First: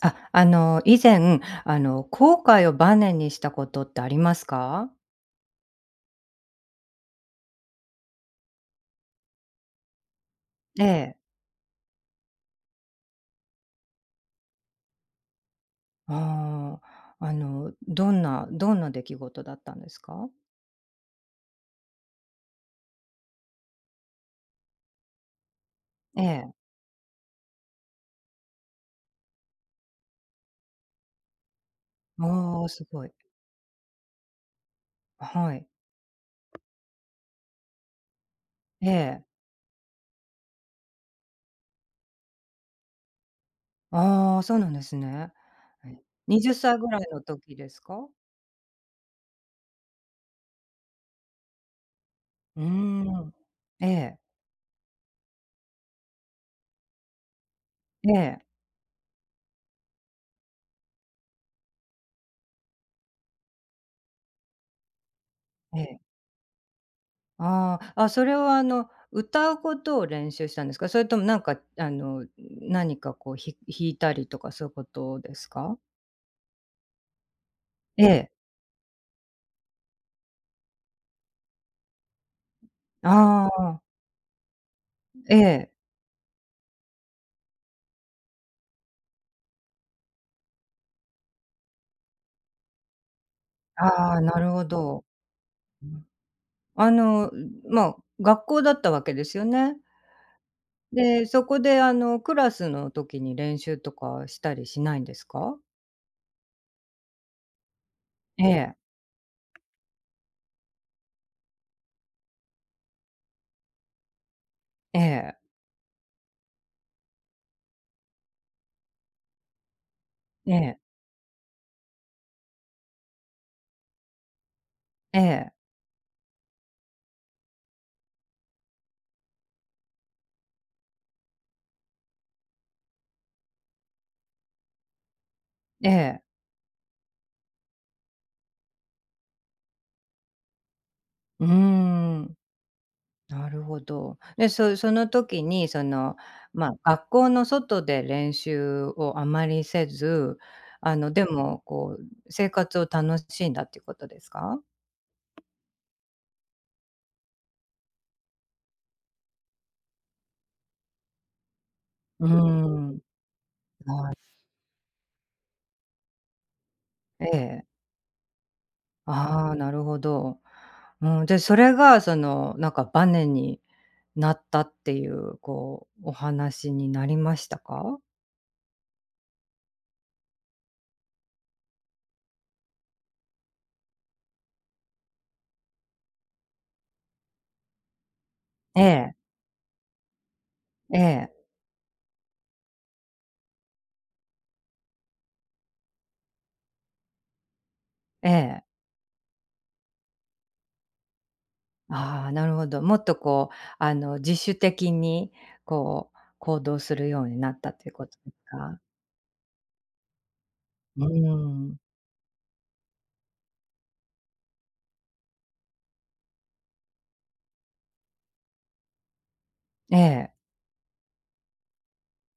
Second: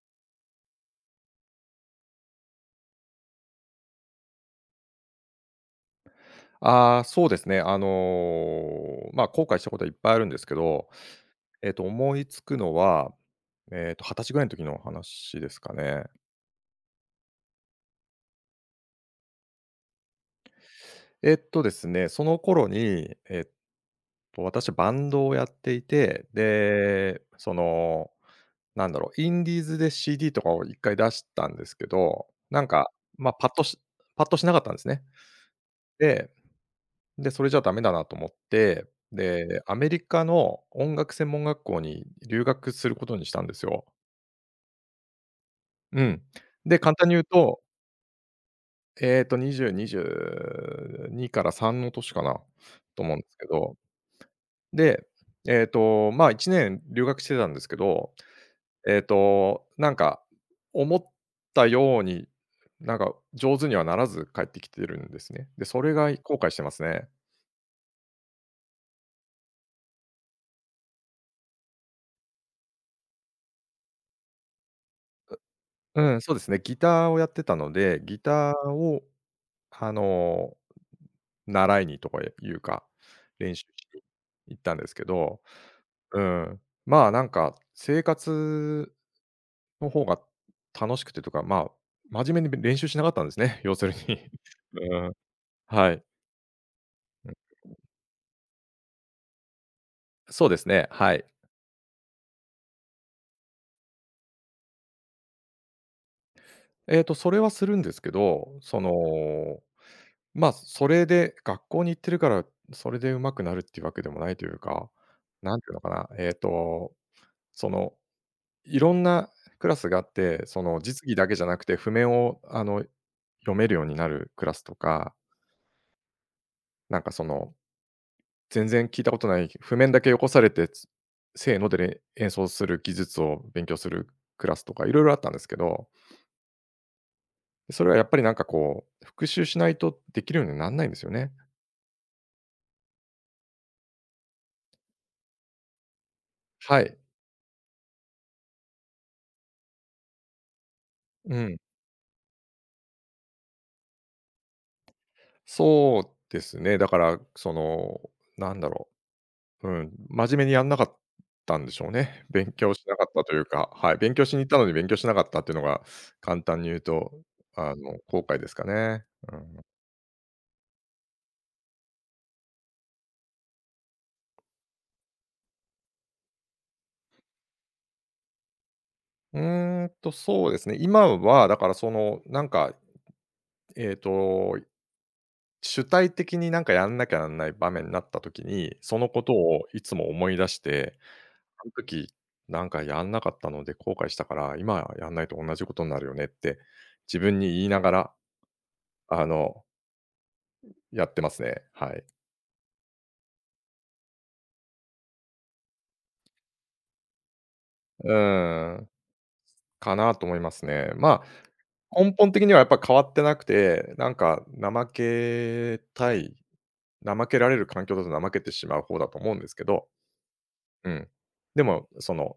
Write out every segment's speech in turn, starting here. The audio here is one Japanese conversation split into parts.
あ、以前、後悔をバネにしたことってありますか？ああ、そうですね。まあ、後悔したことはいっぱいあるんですけえど、え。思いつくのは、20歳ぐらいの時の話ですかね。ああ、あの、どんな出来事だったんですか？えっとですね、その頃に、私バンドをやっていえて、え。で、なんだろう、インディーズで CD とかを一回出したんですけど、なあんあ、すか、ごい。まあ、パッとしなかったんですね。はい。でで、それじゃダメだなと思って、ええ。で、アメリカの音楽専門学校に留学することにしたんですよ。ああ、そうなんですね。え、うん。20で、歳ぐ簡らい単にの言う時と、ですか？20、2から3の年かなうーと思うんでん。すけど、ええ、で、まあ、1年留学してたんですけど、ええ、なんか思ったように、なんか上手にはならず帰ってきてるんですね。で、えそれえ。が後悔してますね。ああ、あ、それは歌うことを練習したんですか？それともなんか、何かこう、弾いたりとかそういうことですか？うん、そうですね。ギターをやってたので、えギえ。ターをあの、習いにとかいうか、あ練習しあ、に行ったんですけえど、え。うん、まあ、なんか生活の方が楽しくてとか、まあ、真面目に練習しなかったんですね、要するああ、に。なるほ うど。ん、はい。あうの、ん、ま、あ、学校だったわけですよね。そうですね、はい。で、そこで、クラスの時に練習とかしたりしないんですか？それはするんですけえど、え、その、まあ、それで学校に行ってるから、それで上手くなるっていうわけでもないというか、ええ、なんていうのかな、そのいろんなクラスがあって、えそえ、の実技だけじゃなくて譜面を読めるようになるクラスとか、ええ、なんかその、全然聞いたことない譜面だけよこされて、せーので演奏する技術を勉強するクラスとか、いろいろあったんですけえど、え。それはやっぱりなんかこう、復習しないとできるようになんないんですよね。うーん、なるほど。で、その時に、その、ま、はあ、い。学校の外で練習をあまりせず、でうん。も、こう、生活を楽しんだっていうことですか？そうですね。だから、その、なんだろう。うん、真面目にやんなかったんでしょうね。うー勉強しなん、かったというか、はい、な勉強しに行ったのに勉強しなかったっていうのが、簡単に言うと、ええ。後悔ですかね。うああ、ん。なるほど。うん、でそれがその、なんかバネになったっていう、こう、お話になりましたか？うーんと、そうですね、今はだからその、なんか、えっと、主体的になんかやんなきゃなんない場面になった時に、えそのえ、ことをいつも思い出しえて、え、あの時、なんかやんなかったので後悔したから、今やんないと同じことになるよねって、自分に言いながら、ええ。あの、やってますね。はい。ああ、なるほど。もっとこう、自主的にこう、行動するようになったというこうーとですか？ん、かなと思いますね。うーまん。あ、根本的にはやっぱ変わってなくて、なんか怠けたい、怠けられる環境だと怠けてしまう方だと思うんですけど、ええ、うん。でも、その、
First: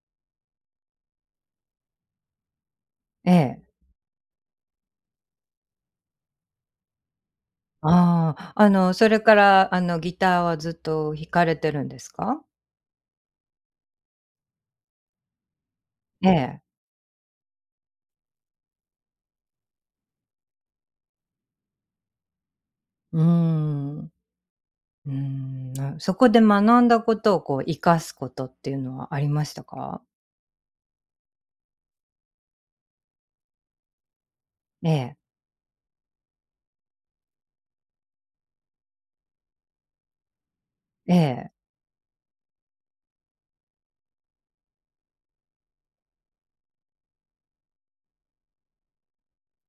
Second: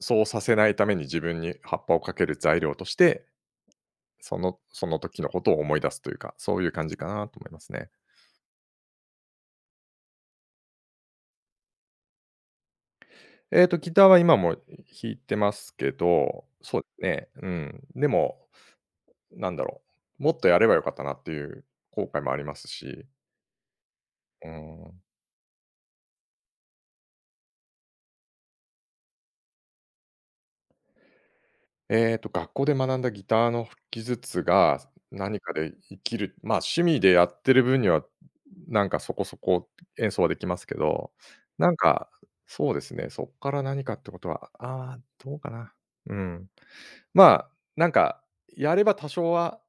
そうさせないために自分に葉っぱをかける材料として、ええ。その時のことを思い出すというか、そういう感じかなと思いますね。ああ、それから、ギターはずっと弾かれてるんですか？ギターは今も弾いてますけえど、え。そうですね、うん。でも、なんだろう、もっとやればよかったなっていう後悔もありますしうーん。うん。うーん、そこで学んだことをこう生かすことっていうのはありましたか？学校で学んだギターの技術が、ええ、何かで生きる、まあ、趣味でやってる分には、なんかそこそこ演奏はできますけど、ええ。なんか、そうですね、そっから何かってことは、ああ、どうかな。うん。まあ、なんか、やれば多少は、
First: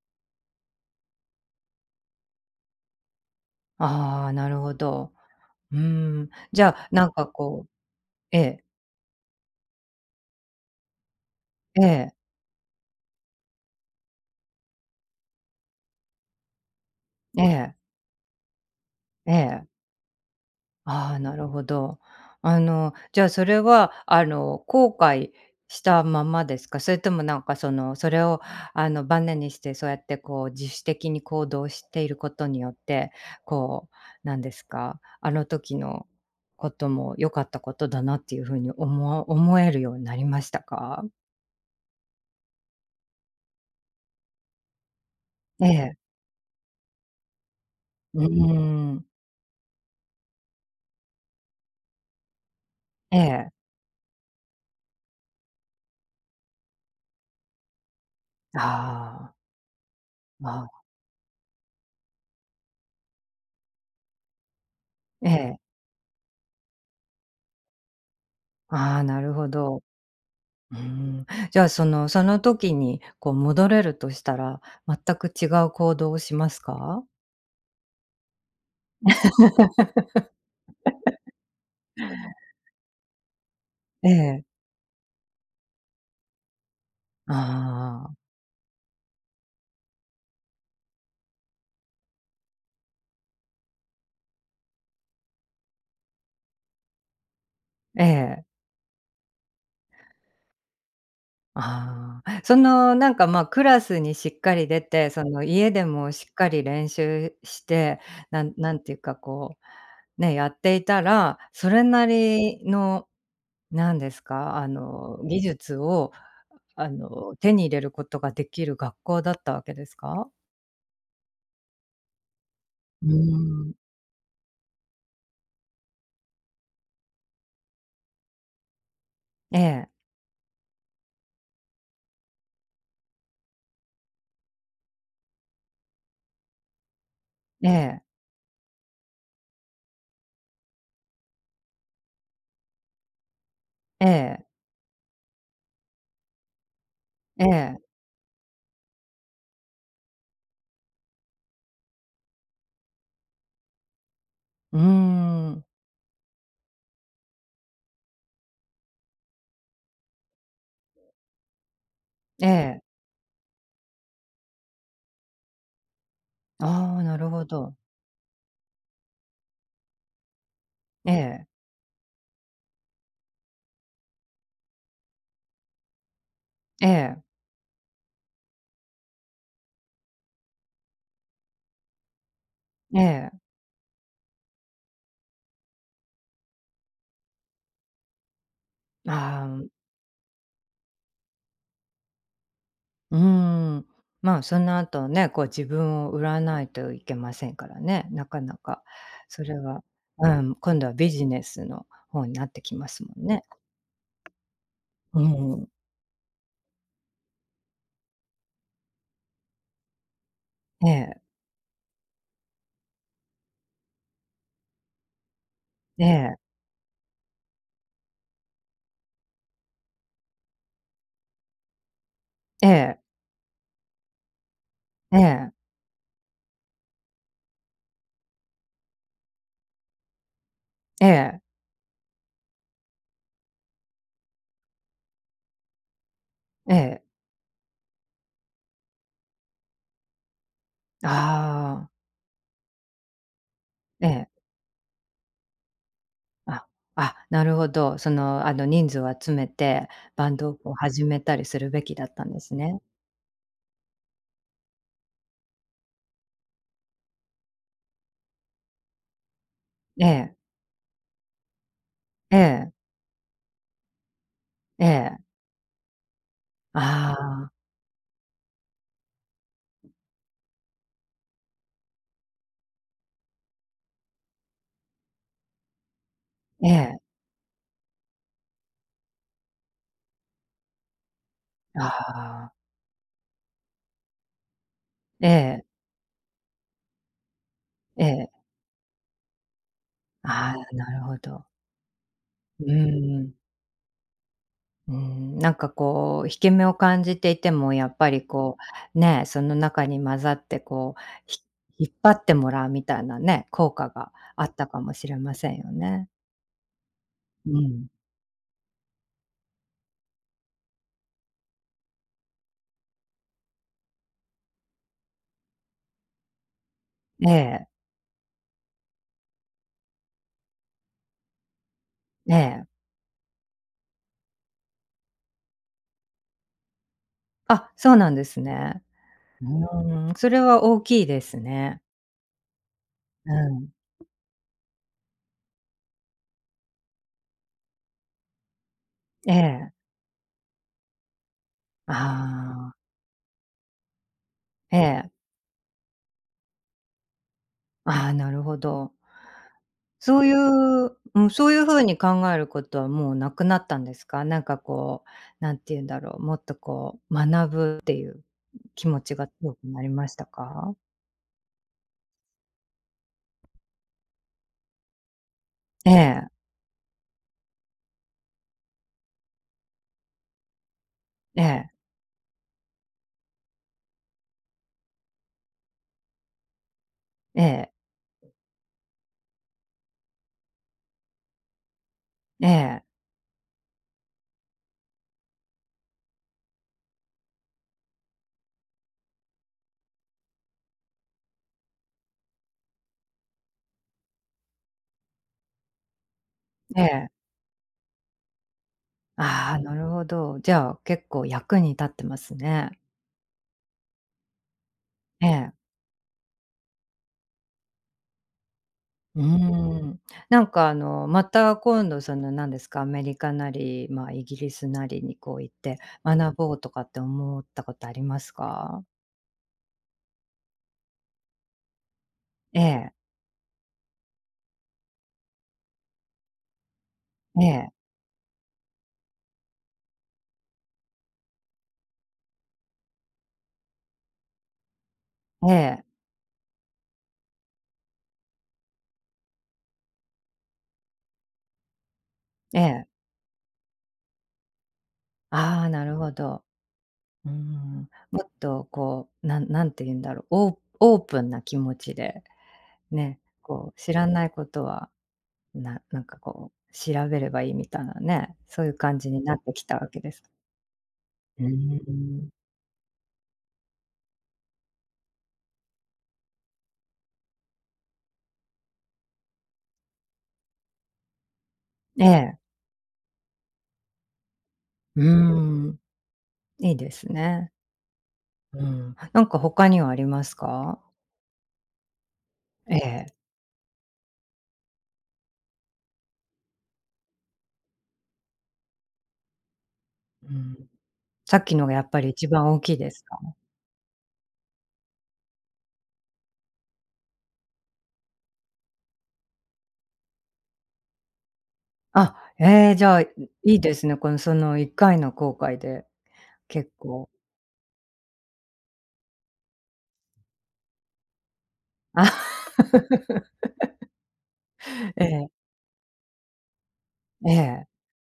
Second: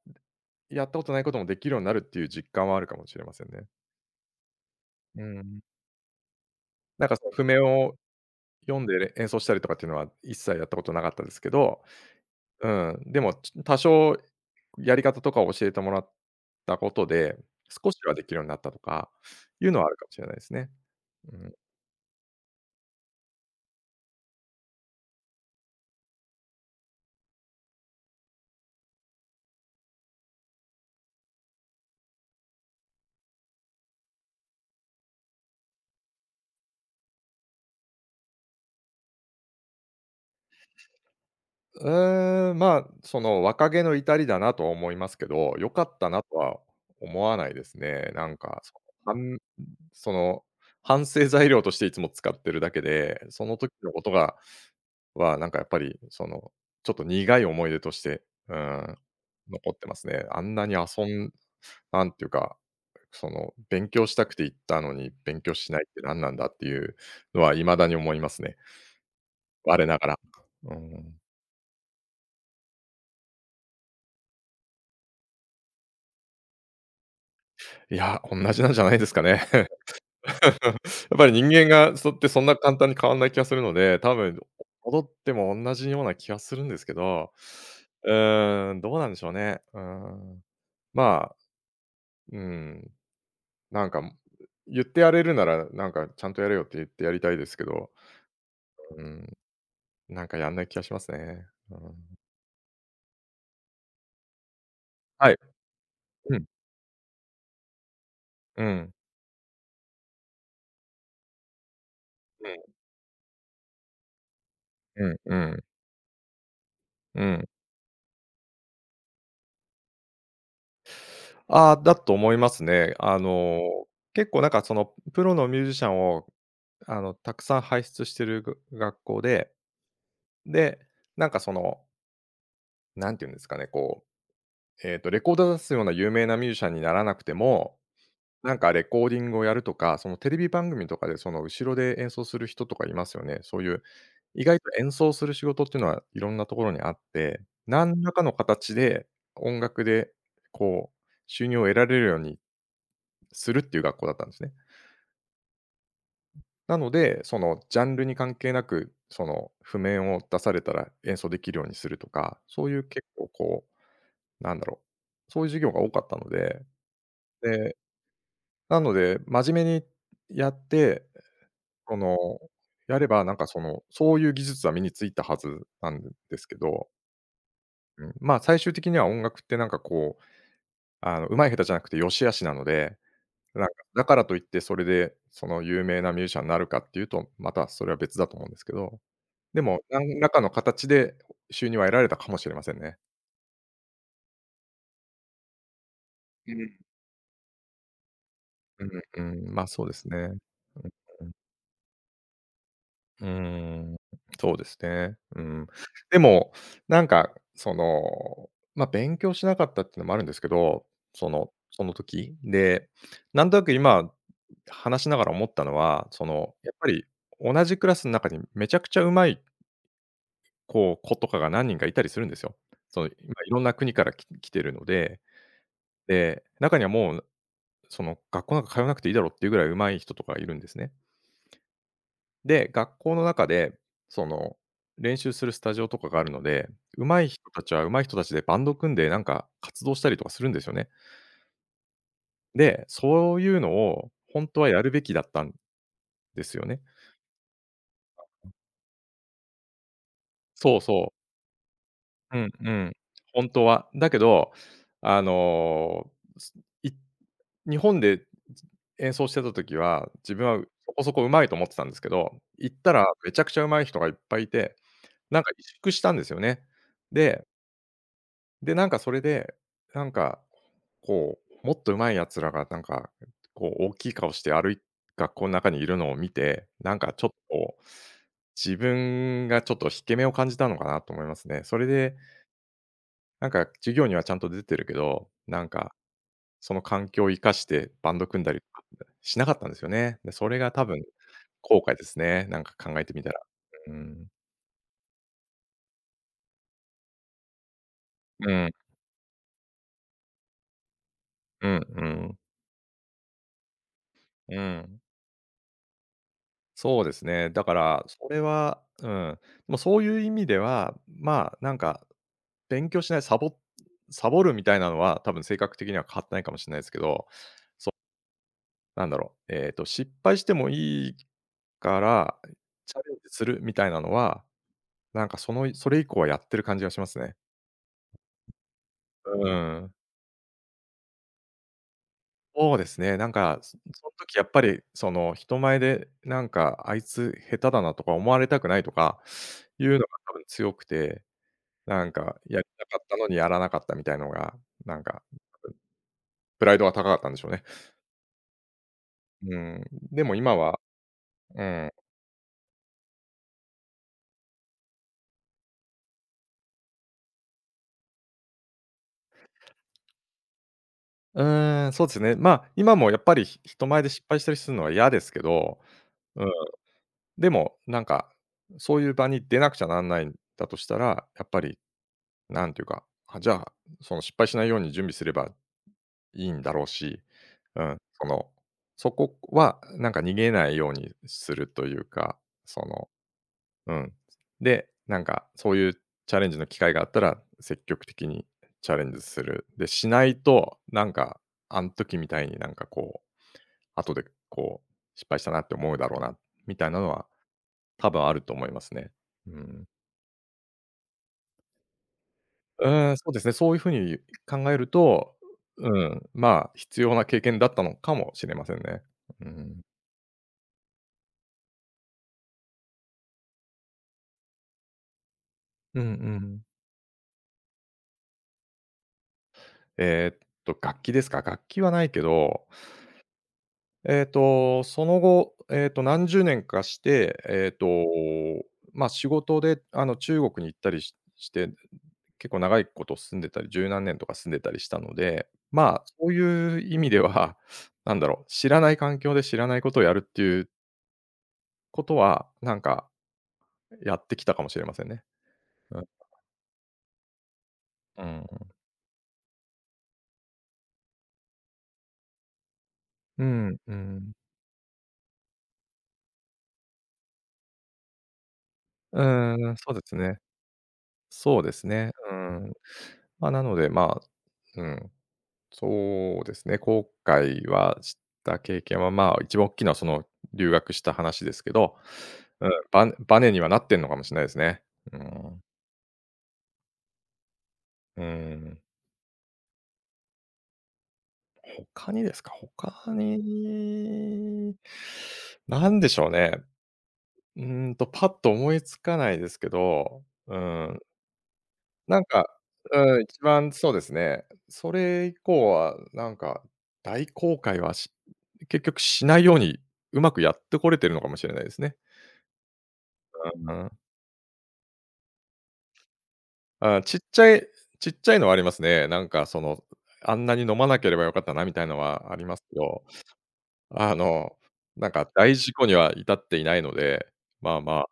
やったことないこともできるようになるっていう実感はあるかもしれませんね。ああ、なるほど。うん。うーん。じゃあ、ななんんかそかの譜面こう、をええ、読んで演奏したりとかっていうのは、一切やったことなかったですけど、ええ、うん、でも、多少やり方とかを教えてもらったことで、ええ、少しはできるようになったとかええ。いうのはあるかもしれないですね。ああ、なうるん。ほど。じゃあそれは、後悔したままですか？それともなんかその、それをバネにして、そうやってこう自主的に行動していることによって、こう、なんですか、あの時のことも良かったことだなっていう風に思えるようになりましたか？うーん、まあ、その若気の至りだなとは思いますけど、え良かえ。ったなとは思わないですね。うーなんか、そん。の、反その、反省材料としていつも使ってるだけえで、そえ。の時のことがは、なんかやっぱり、その、ちょっと苦い思い出として、うん、ああ。残ってますね。あんあなにあ。遊んなんていうか、その、勉強したくて行ったのに、え勉強え。しないって何なんだっていうのは未だに思いますね。ああ、なるほど。我ながら。ううーん。ん。じゃあ、その時にこう戻れるとしたら、全く違う行動をしますか？いや、おんなじなんじゃないですかね。やっぱり人間がそってそんな簡単に変わんない気がするので、え多分え。戻っても同じような気がするんですけど、あうあ、ーん、どうなんでしょうね。うーん。まあ、うん、なんか、言ってやれるなら、なんかちゃんとやれよって言ってやりたいですけど、ええ。うん、なんかやんない気がしますね。うん。ああ。そのなんか、ま、クラスにしっかり出て、そはい。の家でもしっうん、かり練習して、なんうなんてん、いうかこう、ね、やっていたら、それなりうのなんですか、ん、う技ん、術をうん。手に入れることができる学校だったわけですか？ああ、だと思いますね。うーん。結構なんかそのプロのミュージシャンをたくさん輩出してる学校で、ええ、で、なんかその、なんていうんですかね、こう、レコード出すような有名なミュージシャンにならなくてえもえ、なんかレコーディングをやるとか、そのテレビ番組とかでその後ろで演奏する人とかいますよね。そういうえ意え。外と演奏する仕事っていうのはいろんなところにあって、ええ、何らかの形で音楽でこう収入を得られるようにするっていう学校だったんですね。うーん、なので、そのジャンルに関係なく、その譜面を出されたら演奏できるようにするとか、えそういえ、う結構こう、なんだろう、そういう授業が多かったので、ああ、なるほど。で、なので真面目にやって、ええ、その、やれば、なんかその、そういう技術は身についたはずなんですけえど、え、うん、まあ、最終的には音楽ってなんかこう、上手い下手じゃなくて良し悪しなのえで、え、なんか、だからといってそれで、その有名なミュージシャンになるかっていうと、またそれは別だと思うんですけど、あであ、も、何らかの形で収入は得られたかもしれませんね。うーん、まあ、その後ね、こう自分を売らうないん。といけませんからね、なかなか、うんそうん、れまあ、は、そうですね。ううんん、今度はビジネスの方になってきますもうんーね。ん、そうですね。ううん。ん、でも、なんか、その、まあ、勉強しなかったっていうのもあるんですけど、ええ、その時。で、なんとなく今話しながら思ったのえは、そえ、の、やっぱり同じクラスの中にめちゃくちゃ上手い子とかが何人かいたりするんですよ。えそえ、の、いまいろんな国から来てるのえで、え、で、中にはもう、その、学校なんか通わなくていいだろうっていうぐらい上手い人とかいるんですね。ええ、で、学校の中で、その、練習するスタジオとかがあるので、ええ、上手い人たちは上手い人たちでバンド組んで、なんか活動したりとかするんですよね。ああ、で、そういうのえをえ、ほんとはやるべきだったんですよあ、ね。あ、なるほど、その、人数を集めて、バンドをこうそう始そう。めたりするべきだったんでうんすうね。ん。ほんとは。だけど、あの、すい日本で演奏してた時えは、自え、分はそこそこ上手いと思ってたんですけえど、え、行ったらめちゃくちゃ上手い人がいっぱいいて、ええ、なんか萎縮したんですよね。あであ、なんかそれで、なんか、こう、もっと上手い奴らがなんか、こう大きい顔して学校の中にいるのを見て、えなんえ、かちょっとこう、自分がちょっと引け目を感じたのかなと思いますね。そあれで、あ、なんか授業にはちゃんと出てるけえど、なえ、んかその環境を生かしてえバンドえ、組んだりとかしなかったんですよね。で、そあれがあ、多な分るほど。後悔ですね、なうんか考えてーみたん、ら。うん。うーん、なんかこう、引け目を感じていても、やっぱりうこん、う、ね、その中に混ざってこう、ひうん引っう張ってん、もらうみたいなね、効果があっうたかもん。しれませんよね。そうですね。うだかん。ら、それは、うん。でもうそういう意味では、まあ、なんか、勉強しない、サボサボるみたいなのは、多分性格的には変わってないかもしれないですけど、ええ、なんだろう、失敗してもいいかえら、え。チャレンジするみたいなのは、なんかそれ以降はやってる感じがしますね。あ、そうなんですね。ううん。ーん、それは大きいですね。そうですね。なうんか、ん、その時やっぱり、その、人前で、なんか、あいつ下手だなとか思われたくないとかええ、いうのが多分強くて、あなんか、やりあ、たかったのにやらなかったみたいのが、えなんえ。か、プライドが高かったんでしょうね。ああ、なるほど。うん。そでういも今はう、うん、そういうう風ん。に考えることはもうなくなったんですか？なんかこう、なんて言うんだろう、もっとこう学ぶっていう気持ちが強くなりましたか？うーん、そうですね。まあ、今もやっぱり、人前で失敗したりするのは嫌ですけど、ええ、うん、でも、なんか、そういう場に出なくちゃなんないんだとしたら、えやっぱえ、り、なんていうか、あ、じゃあ、その失敗しないように準備すればいいんだろうし、ええ、うん、その、そこはなんか逃げないようにするというか、えそえ、の、うん。で、なんかそういうチャレンジの機会があったら、積極的にチャレンジする。で、しないと、なんか、あん時みたいになんかこう、後でこう、失敗したなって思うだろうな、みえたいなえ。のは多分あると思いますね。うああ、なん。るほど。じゃあ、結構役に立ってますね。うーん、そうですね、そういう風に考えるえと、え。うん、まあ、必要な経験だったのかもしれませんね。うーうん。ん。なんかまた今度その、何ですか、アメリカなり、まあ、イギリスなりにこう行ってうんう学ぼうん。とかって思ったことありますか？えーっ楽器ですか？楽器はないけえどえ、その後、何十年かして、ええ、まあ、仕事で、あの、中国に行ったりして、結構長いこと住んでたり、十何年とか住んでたりしたので、ええ、まあ、そういう意味では、なんだろう、知らない環境で知らないことをやるっていうことは、えなんえ。か、やってきたかもしれませんね。ああ、なるうん。ほど。うーん。もうっん、とこう、なんて言うんだろう、オープンな気持ちで、ね、うこう知らないん。ことは、なんかこう調べればいいみたいなね、そういう感じうになってきーん、たわそうけでですす。ね。うーそうですね。ん。うん。まあ、なので、まあ、うん。そうですね、後悔はした経験は、まあ、一番大きなその留学した話ですけど、ええ、うん、バネバネにはなってんのかもしれないですね。ううん。ーん、いいですね。ううん。ん。なんか他にはありますか？他にですか、ええ、他に、なんでしょうね。うーんと、パッと思いつかないですけど、うん。うん、さっきのがやっぱりなん一か、番大きいですうか？ん、一番そうですね、それ以降はなんか、大後悔はし結局しないように、うまくやってこれてるのかもしれないですね。あ、ええ、じゃあ、いいいうですん。ね。この、その1回の後悔で、結構ちっちゃいのはありますね。なんかその、あんなに飲まなければよかったなみたいのあ、はあり ますけど、あの、えなんかえ、大事故には至っていないので、ええ。まあま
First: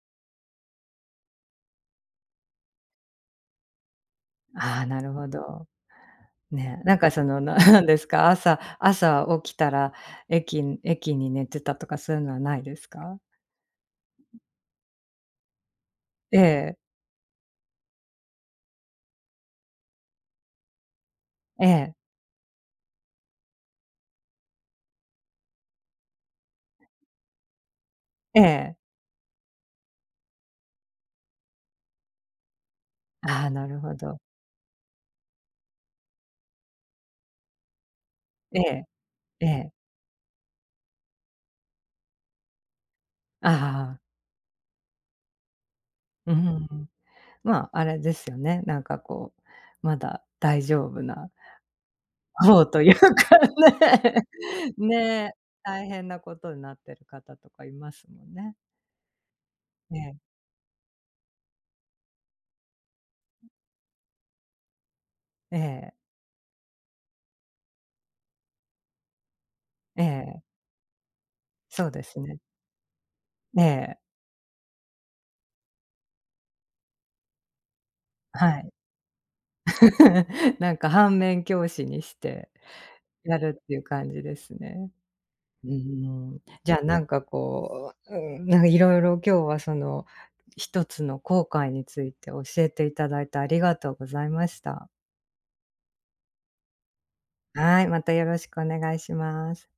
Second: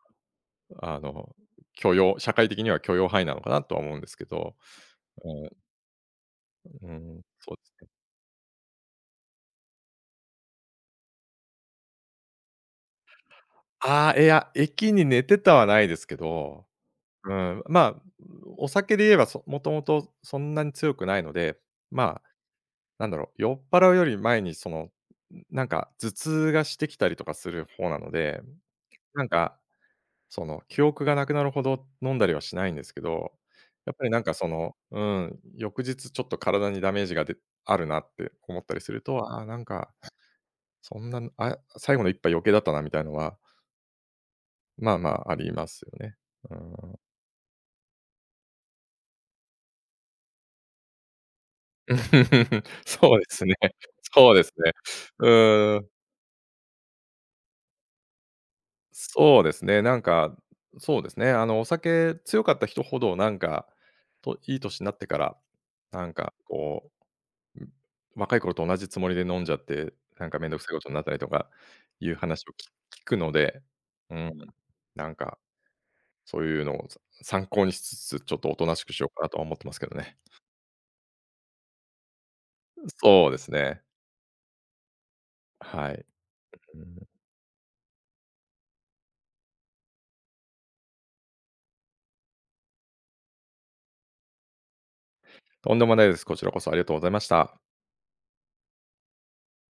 あ、あの、社会的には許容範囲なのかなとは思うんですけど。ああ、なるほうん、うど。ね、なんかん、その、そなうですなんね。ですか、朝起きたら、駅に寝てたとかそういうのはないですか？ああ、いや、駅に寝てたはないですけえど、え、うん、まあ、お酒で言えば、もともとそんなに強くないので、ええ、まなんだろう、酔っ払うより前にその、なんか頭痛がしてきたりとかする方なのえで、え。なんか、その、記憶がなくなるほど飲んだりはしないんですけど、ああ、なるやほっぱりなど。んかその、うん、翌日ちょっと体にダメージがあるなって思えったりえ、すると、ああ、えなんえ。か、そんな、あ、最後の一杯余計だったなみたいのは、ああ、まあまあありますよね。うんううんうん。ん。まあ、あれですよね、なんかこう、まだ大丈夫なそ うというそうでかすね。ね。そうですね。ね、大う、変なことになってる方とかいますもんね。そうですね、えなんえ、か、そうですね、あの、お酒強かった人ほど、なんか、いい年になってから、ええ、なんか、こう、ん、若い頃と同じつもりで飲んじゃって、えなんかえ、めんどくさいことになったりとかそうでいうすね。話を聞くのえで、え、うん、なんか、そういうのを参考にしつつ、ちょっとおはとい。なしくしようかなとは思ってますけどね。なんか反面教師にしてそうやでするっていね。う感じですね。うはい。ん。じうゃあなんん。かこう、うん、なんかいろいろ今日はその一つの後悔について教えていただいてありがとうございました。とんでもないです。こちらこそありがとうございました。はい、またよろしくお願いします。